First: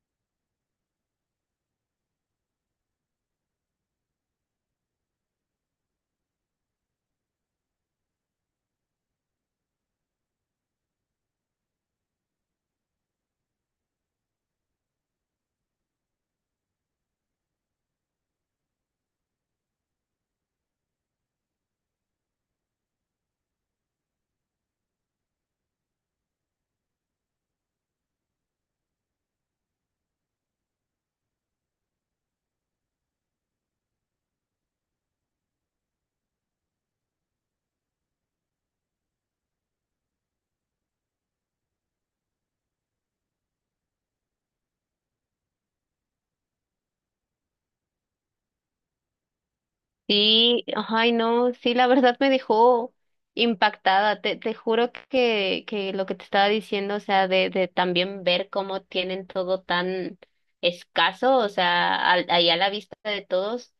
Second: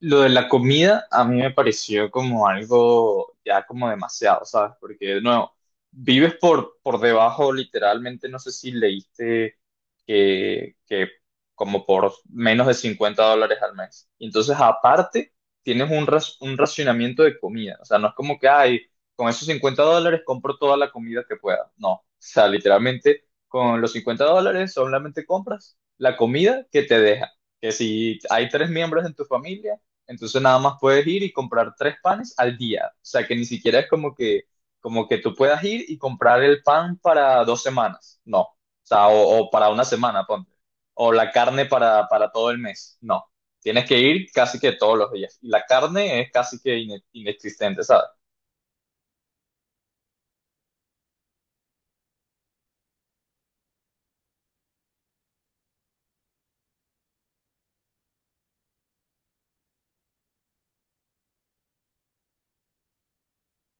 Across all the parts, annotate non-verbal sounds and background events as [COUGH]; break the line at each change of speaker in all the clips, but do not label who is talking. Lo de la comida a mí me pareció como algo ya como demasiado, ¿sabes? Porque de nuevo, vives por debajo literalmente, no sé si leíste que como por menos de $50 al mes. Y entonces aparte tienes un racionamiento de comida, o sea, no es como que, ay, con esos $50 compro toda la comida que pueda, no, o sea, literalmente con los $50 solamente compras la comida que te deja que si hay tres miembros en tu familia, entonces nada más puedes ir y comprar tres panes al día. O sea que ni siquiera es como que tú puedas ir y comprar el pan para 2 semanas. No. O sea, o para una semana, ponte. O la carne para todo el mes. No. Tienes que ir casi que todos los días. Y la carne es casi que inexistente, ¿sabes?
Sí, ay no, sí, la verdad me dejó impactada. Te juro que lo que te estaba diciendo, o sea, de también ver cómo tienen todo tan escaso, o sea, al, ahí a la vista de todos,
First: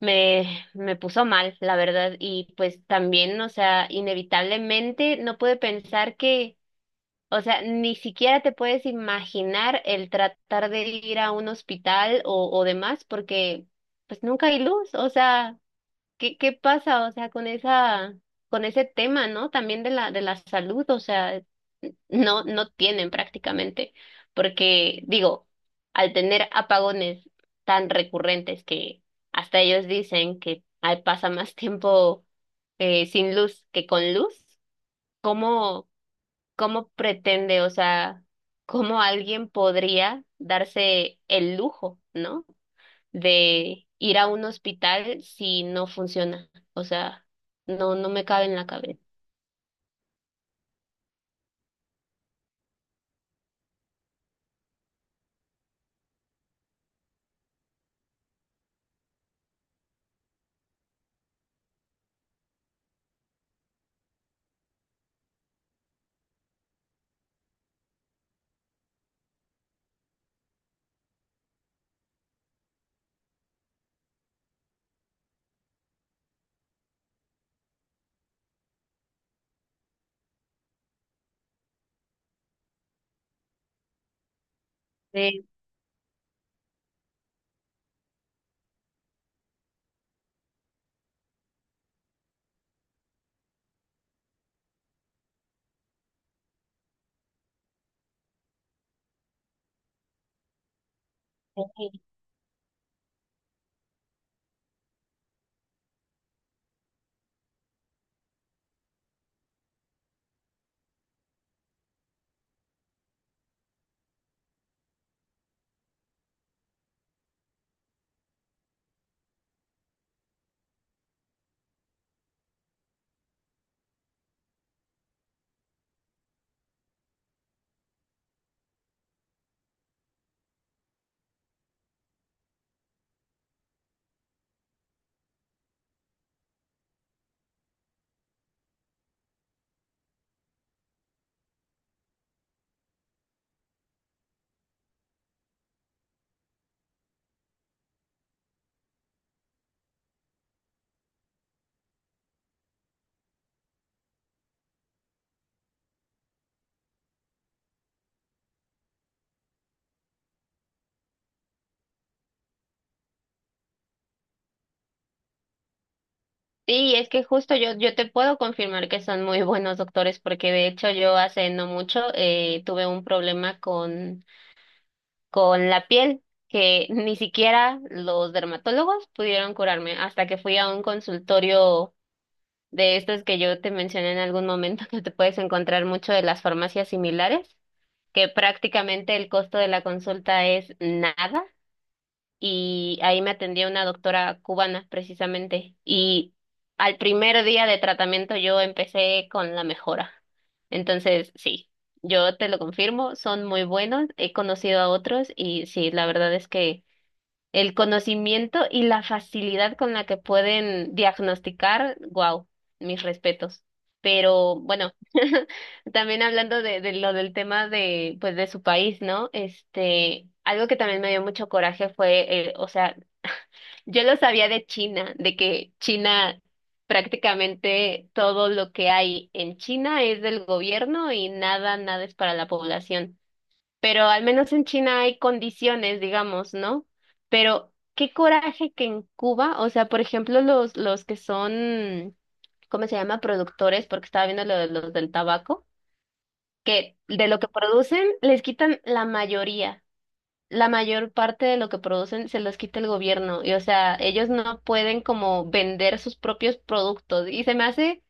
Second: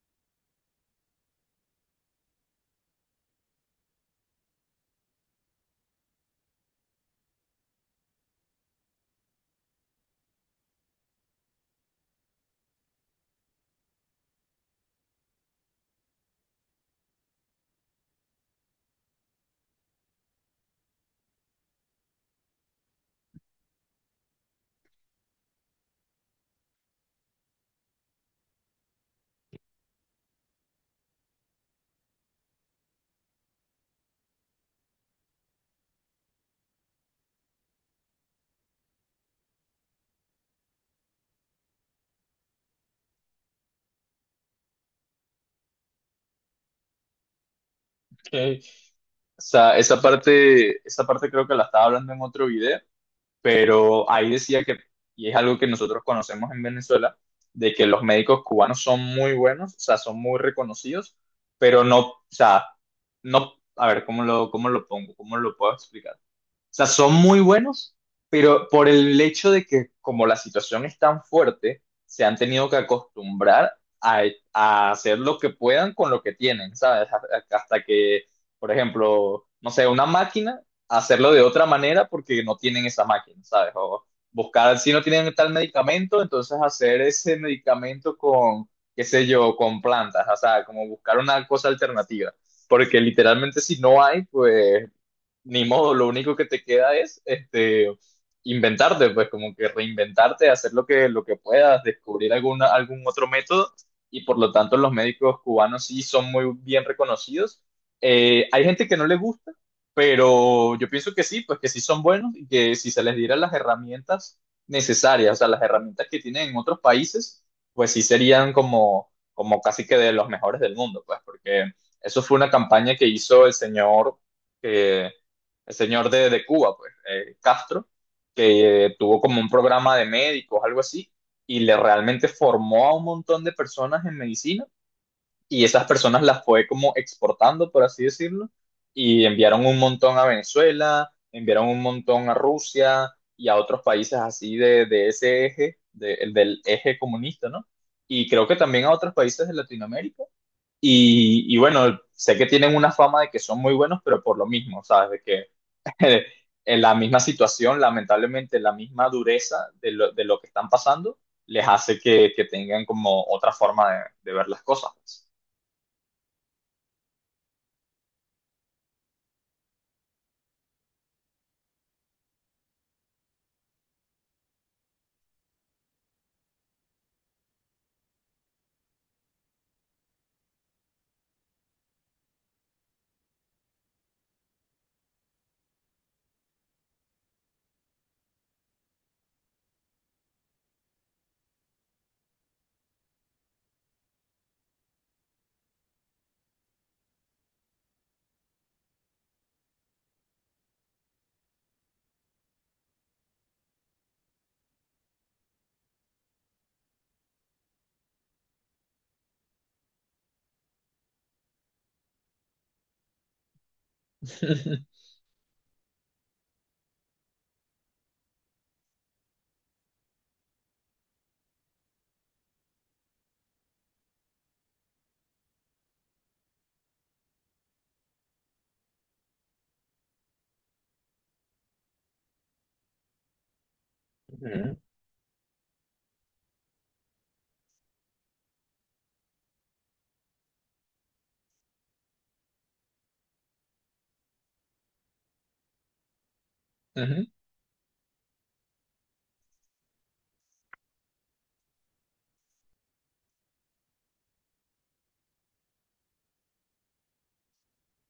me, me puso mal, la verdad. Y pues también, o sea, inevitablemente no pude pensar que, o sea, ni siquiera te puedes imaginar el tratar de ir a un hospital o demás, porque pues nunca hay luz, o sea. ¿Qué pasa, o sea, con esa, con ese tema, ¿no? También de la salud, o sea, no, no tienen prácticamente, porque digo, al tener apagones tan recurrentes que hasta ellos dicen que ay, pasa más tiempo sin luz que con luz, ¿cómo, cómo pretende, o sea, cómo alguien podría darse el lujo, ¿no? de ir a un hospital si no funciona. O sea, no, no me cabe en
Ok.
la cabeza.
O sea, esa parte creo que la estaba hablando en otro video, pero ahí decía que, y es algo que nosotros conocemos en Venezuela, de que los médicos cubanos son muy buenos, o sea, son muy reconocidos, pero no, o sea, no, a ver, ¿cómo lo pongo? ¿Cómo lo puedo explicar? O sea, son muy buenos, pero por el hecho de que como la situación es tan fuerte, se han tenido que acostumbrar a, a hacer lo que puedan con lo que tienen, ¿sabes? Hasta que, por ejemplo, no sé, una máquina, hacerlo de otra manera porque no tienen esa máquina, ¿sabes? O buscar, si no tienen
Sí,
tal medicamento, entonces hacer ese medicamento con, qué sé yo, con plantas, o sea, como buscar una cosa alternativa. Porque literalmente si no hay, pues ni modo, lo único que te queda es este, inventarte, pues como que reinventarte, hacer lo que, puedas,
sí.
descubrir alguna, algún otro método y por lo tanto los médicos cubanos sí son muy bien reconocidos. Hay gente que no le gusta, pero yo pienso que sí, pues que sí son buenos y que si se les diera las herramientas necesarias, o sea, las herramientas que tienen en otros países, pues sí serían como casi que de los mejores del mundo, pues porque eso fue una campaña que hizo eh, el señor de Cuba, pues, Castro, que tuvo como un programa de médicos, algo así, y le realmente formó a un montón de personas en medicina y esas personas las fue como exportando, por así decirlo, y enviaron un montón a Venezuela, enviaron un montón a Rusia y a otros países así de, ese eje, el del eje comunista, ¿no? Y creo que también a otros países de Latinoamérica. Y bueno, sé que tienen una fama de que son muy buenos, pero por lo mismo, ¿sabes? De que [LAUGHS] en la misma situación, lamentablemente, la misma dureza de lo, que están pasando, les hace que, tengan como otra forma de ver las cosas.
Sí, es que justo yo, yo te puedo confirmar que son muy [LAUGHS] buenos doctores, porque de hecho yo hace no mucho tuve un problema con la piel, que ni siquiera los dermatólogos pudieron curarme hasta que fui a un consultorio de estos que yo te mencioné en algún momento, [LAUGHS] que te puedes encontrar mucho de las farmacias similares, que prácticamente el costo de la consulta es nada. Y ahí me atendía una doctora cubana precisamente. Y al primer día de tratamiento yo empecé con la mejora. Entonces, sí, yo te lo confirmo, son muy buenos. He conocido a otros y sí, la verdad es que... El conocimiento y la facilidad con la que pueden diagnosticar, wow, mis respetos. Pero bueno,
[LAUGHS]
[LAUGHS] también hablando de lo del tema de, pues, de su país, ¿no? Este, algo que también me dio mucho coraje fue, o sea, yo lo sabía de China, de que China prácticamente todo lo que hay en China es del gobierno y nada, nada es para la población pero al menos en
Ujú,
China hay condiciones, digamos, ¿no? Pero qué coraje que en Cuba, o sea, por ejemplo, los que son, ¿cómo se llama? Productores, porque estaba viendo lo de los del tabaco, que
ujú.
de lo que producen les quitan la mayoría. La mayor parte de lo que producen se los quita el gobierno y o sea, ellos no pueden como vender sus propios productos y se me hace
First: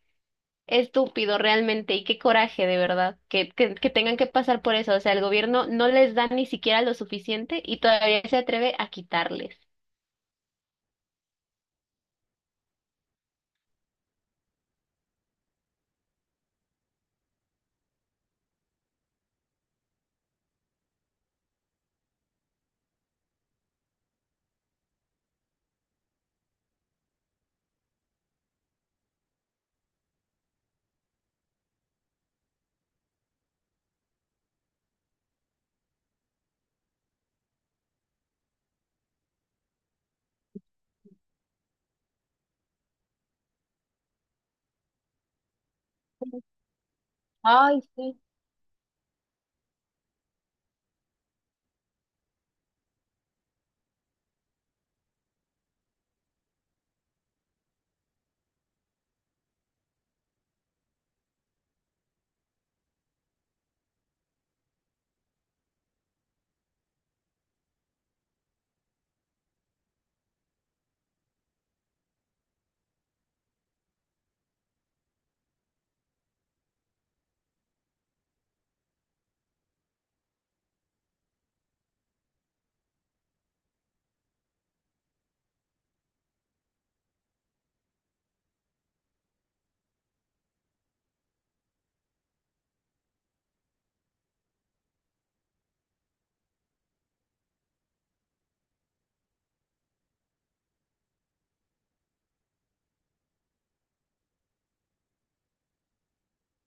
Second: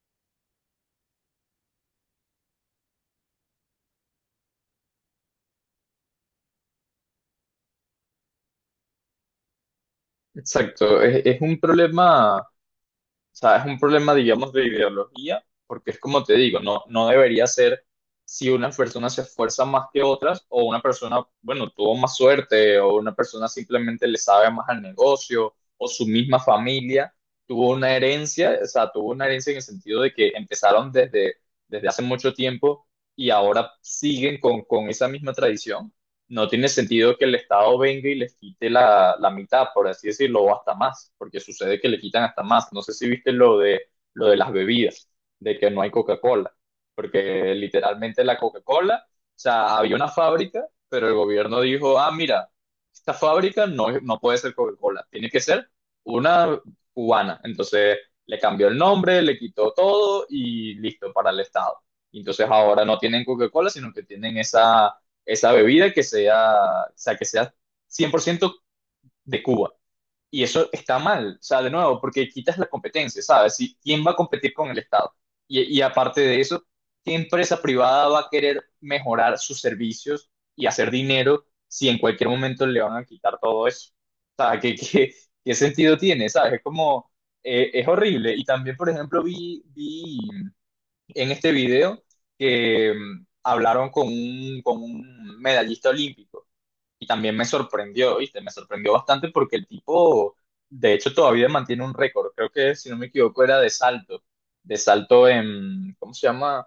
estúpido realmente y qué coraje de verdad que tengan que pasar por eso. O sea, el gobierno no les da ni siquiera lo suficiente y todavía se atreve a quitarles.
Exacto, es un problema. O sea, es un problema, digamos, de ideología, porque es como te digo, no, no debería ser si una persona se esfuerza más que otras o una persona, bueno, tuvo más suerte o una persona simplemente le sabe más al negocio o su misma familia tuvo una herencia, o sea, tuvo una herencia en el sentido de que empezaron desde, hace mucho tiempo y ahora siguen con esa misma tradición. No tiene sentido que el Estado venga y les quite la mitad, por así decirlo, o hasta más, porque sucede que le quitan hasta más. No sé si viste lo de las bebidas, de que no hay Coca-Cola, porque
Ay, sí.
literalmente la Coca-Cola, o sea, había una fábrica, pero el gobierno dijo, ah, mira, esta fábrica no, no puede ser Coca-Cola, tiene que ser una cubana. Entonces le cambió el nombre, le quitó todo y listo para el Estado. Y entonces ahora no tienen Coca-Cola, sino que tienen esa bebida que sea, o sea, que sea 100% de Cuba. Y eso está mal, o sea, de nuevo, porque quitas la competencia, ¿sabes? Si, ¿quién va a competir con el Estado? Y aparte de eso, ¿qué empresa privada va a querer mejorar sus servicios y hacer dinero si en cualquier momento le van a quitar todo eso? O sea, ¿qué, sentido tiene? ¿Sabes? Es como, es horrible. Y también, por ejemplo, vi en este video que hablaron con un medallista olímpico y también me sorprendió, ¿viste? Me sorprendió bastante porque el tipo, de hecho, todavía mantiene un récord. Creo que, si no me equivoco, era de salto en, ¿cómo se llama?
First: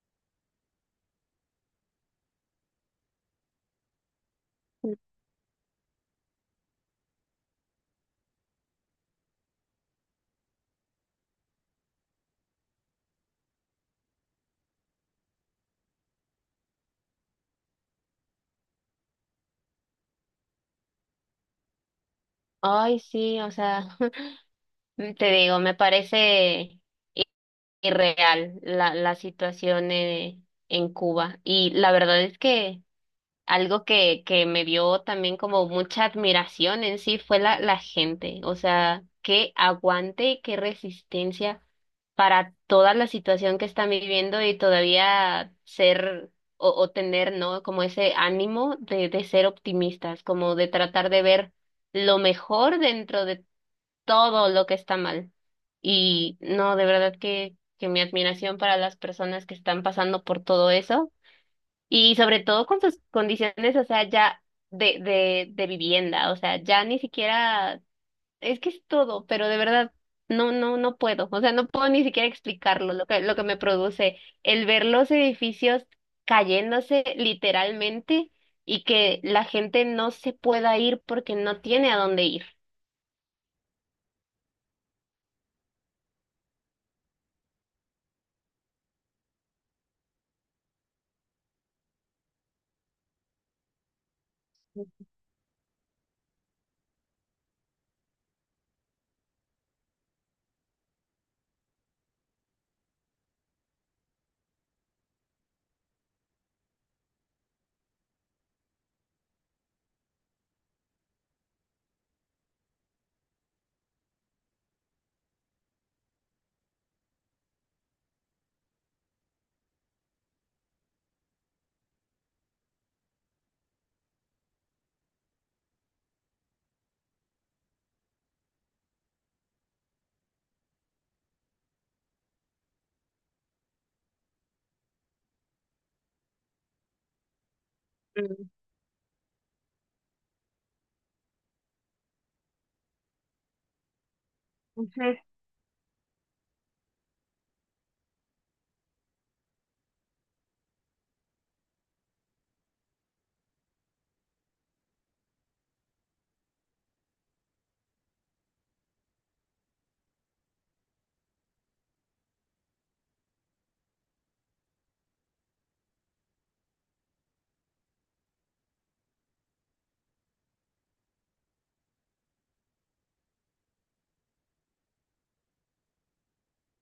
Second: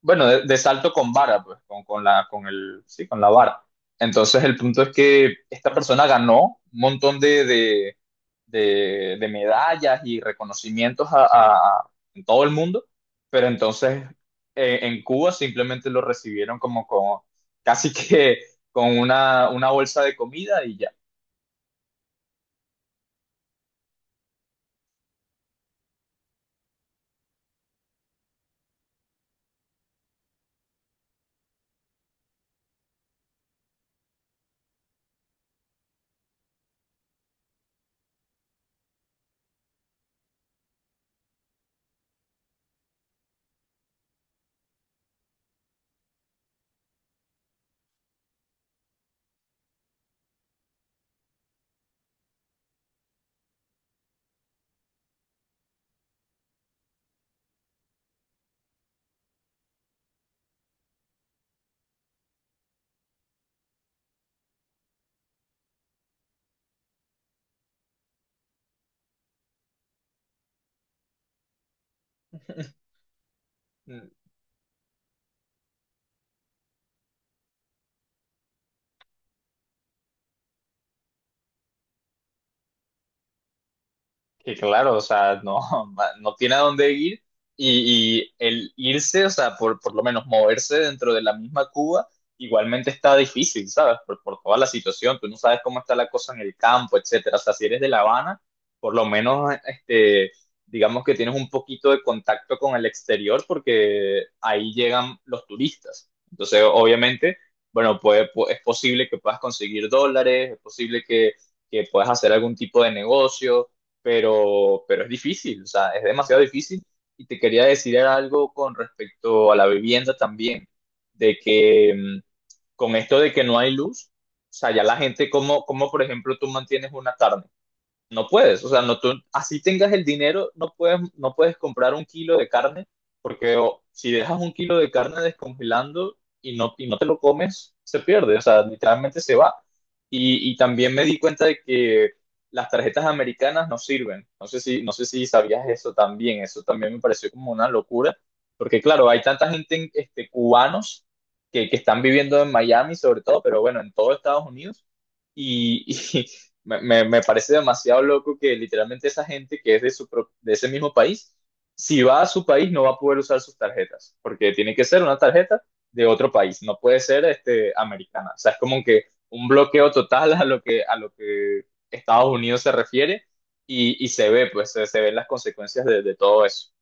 Bueno, de salto con vara, pues, con la, con el, sí, con la vara. Entonces, el punto es que esta persona ganó un montón de, de medallas y reconocimientos a en todo el mundo, pero entonces en Cuba simplemente lo recibieron como, como casi que con una, bolsa de comida y ya.
Ay, sí, o sea, [LAUGHS] te digo, me parece irreal la, la situación en Cuba. Y la verdad es que algo que me dio también como mucha admiración en sí fue la, la gente, o sea, qué aguante y qué resistencia para toda la situación que están viviendo y todavía ser o tener, ¿no? Como ese ánimo de ser optimistas, como de tratar de ver lo mejor dentro de todo lo que está mal. Y no, de verdad que mi admiración para las personas que están pasando por todo eso. Y sobre todo con sus condiciones, o sea, ya de vivienda, o sea, ya ni siquiera, es que es todo, pero de verdad, no, no, no puedo, o sea, no puedo ni siquiera explicarlo, lo que me produce
[LAUGHS]
el ver los edificios cayéndose literalmente y que la gente no se pueda ir porque no tiene a dónde ir.
Que claro, o sea, no, [LAUGHS] no tiene a dónde ir y el irse, o sea, por, lo menos moverse dentro de la misma Cuba, igualmente está difícil, ¿sabes? por toda la situación, tú no sabes cómo está la cosa en el campo, etcétera. O sea, si eres de La Habana, por lo menos, este, digamos que tienes un poquito de contacto con el exterior porque ahí llegan los turistas. Entonces, obviamente, bueno, pues, es posible que puedas conseguir dólares, es posible que, puedas hacer algún tipo de negocio, pero es difícil, o sea, es demasiado difícil. Y te quería decir algo con respecto a la vivienda también, de que con esto de que no hay luz, o sea, ya la gente, como, por ejemplo tú mantienes una carne? No puedes, o sea, no, tú, así tengas el dinero, no puedes, comprar un kilo de carne, porque o, si dejas un kilo de carne descongelando y no te lo comes, se pierde, o
Mm,
sea, literalmente se va. Y también me di cuenta de que las tarjetas americanas no sirven. No sé si, no sé
ujú.
si sabías eso también me pareció como una locura, porque claro, hay tanta gente, este, cubanos que, están viviendo en Miami sobre todo, pero bueno, en todo Estados Unidos y, [LAUGHS] me parece demasiado loco que literalmente esa gente que es de ese mismo país, si va a su país no va a poder usar sus tarjetas, porque tiene que ser una tarjeta de otro país, no puede ser este, americana. O sea, es como que un bloqueo total a lo que Estados Unidos se refiere y se ve, pues se ven las consecuencias de, todo eso.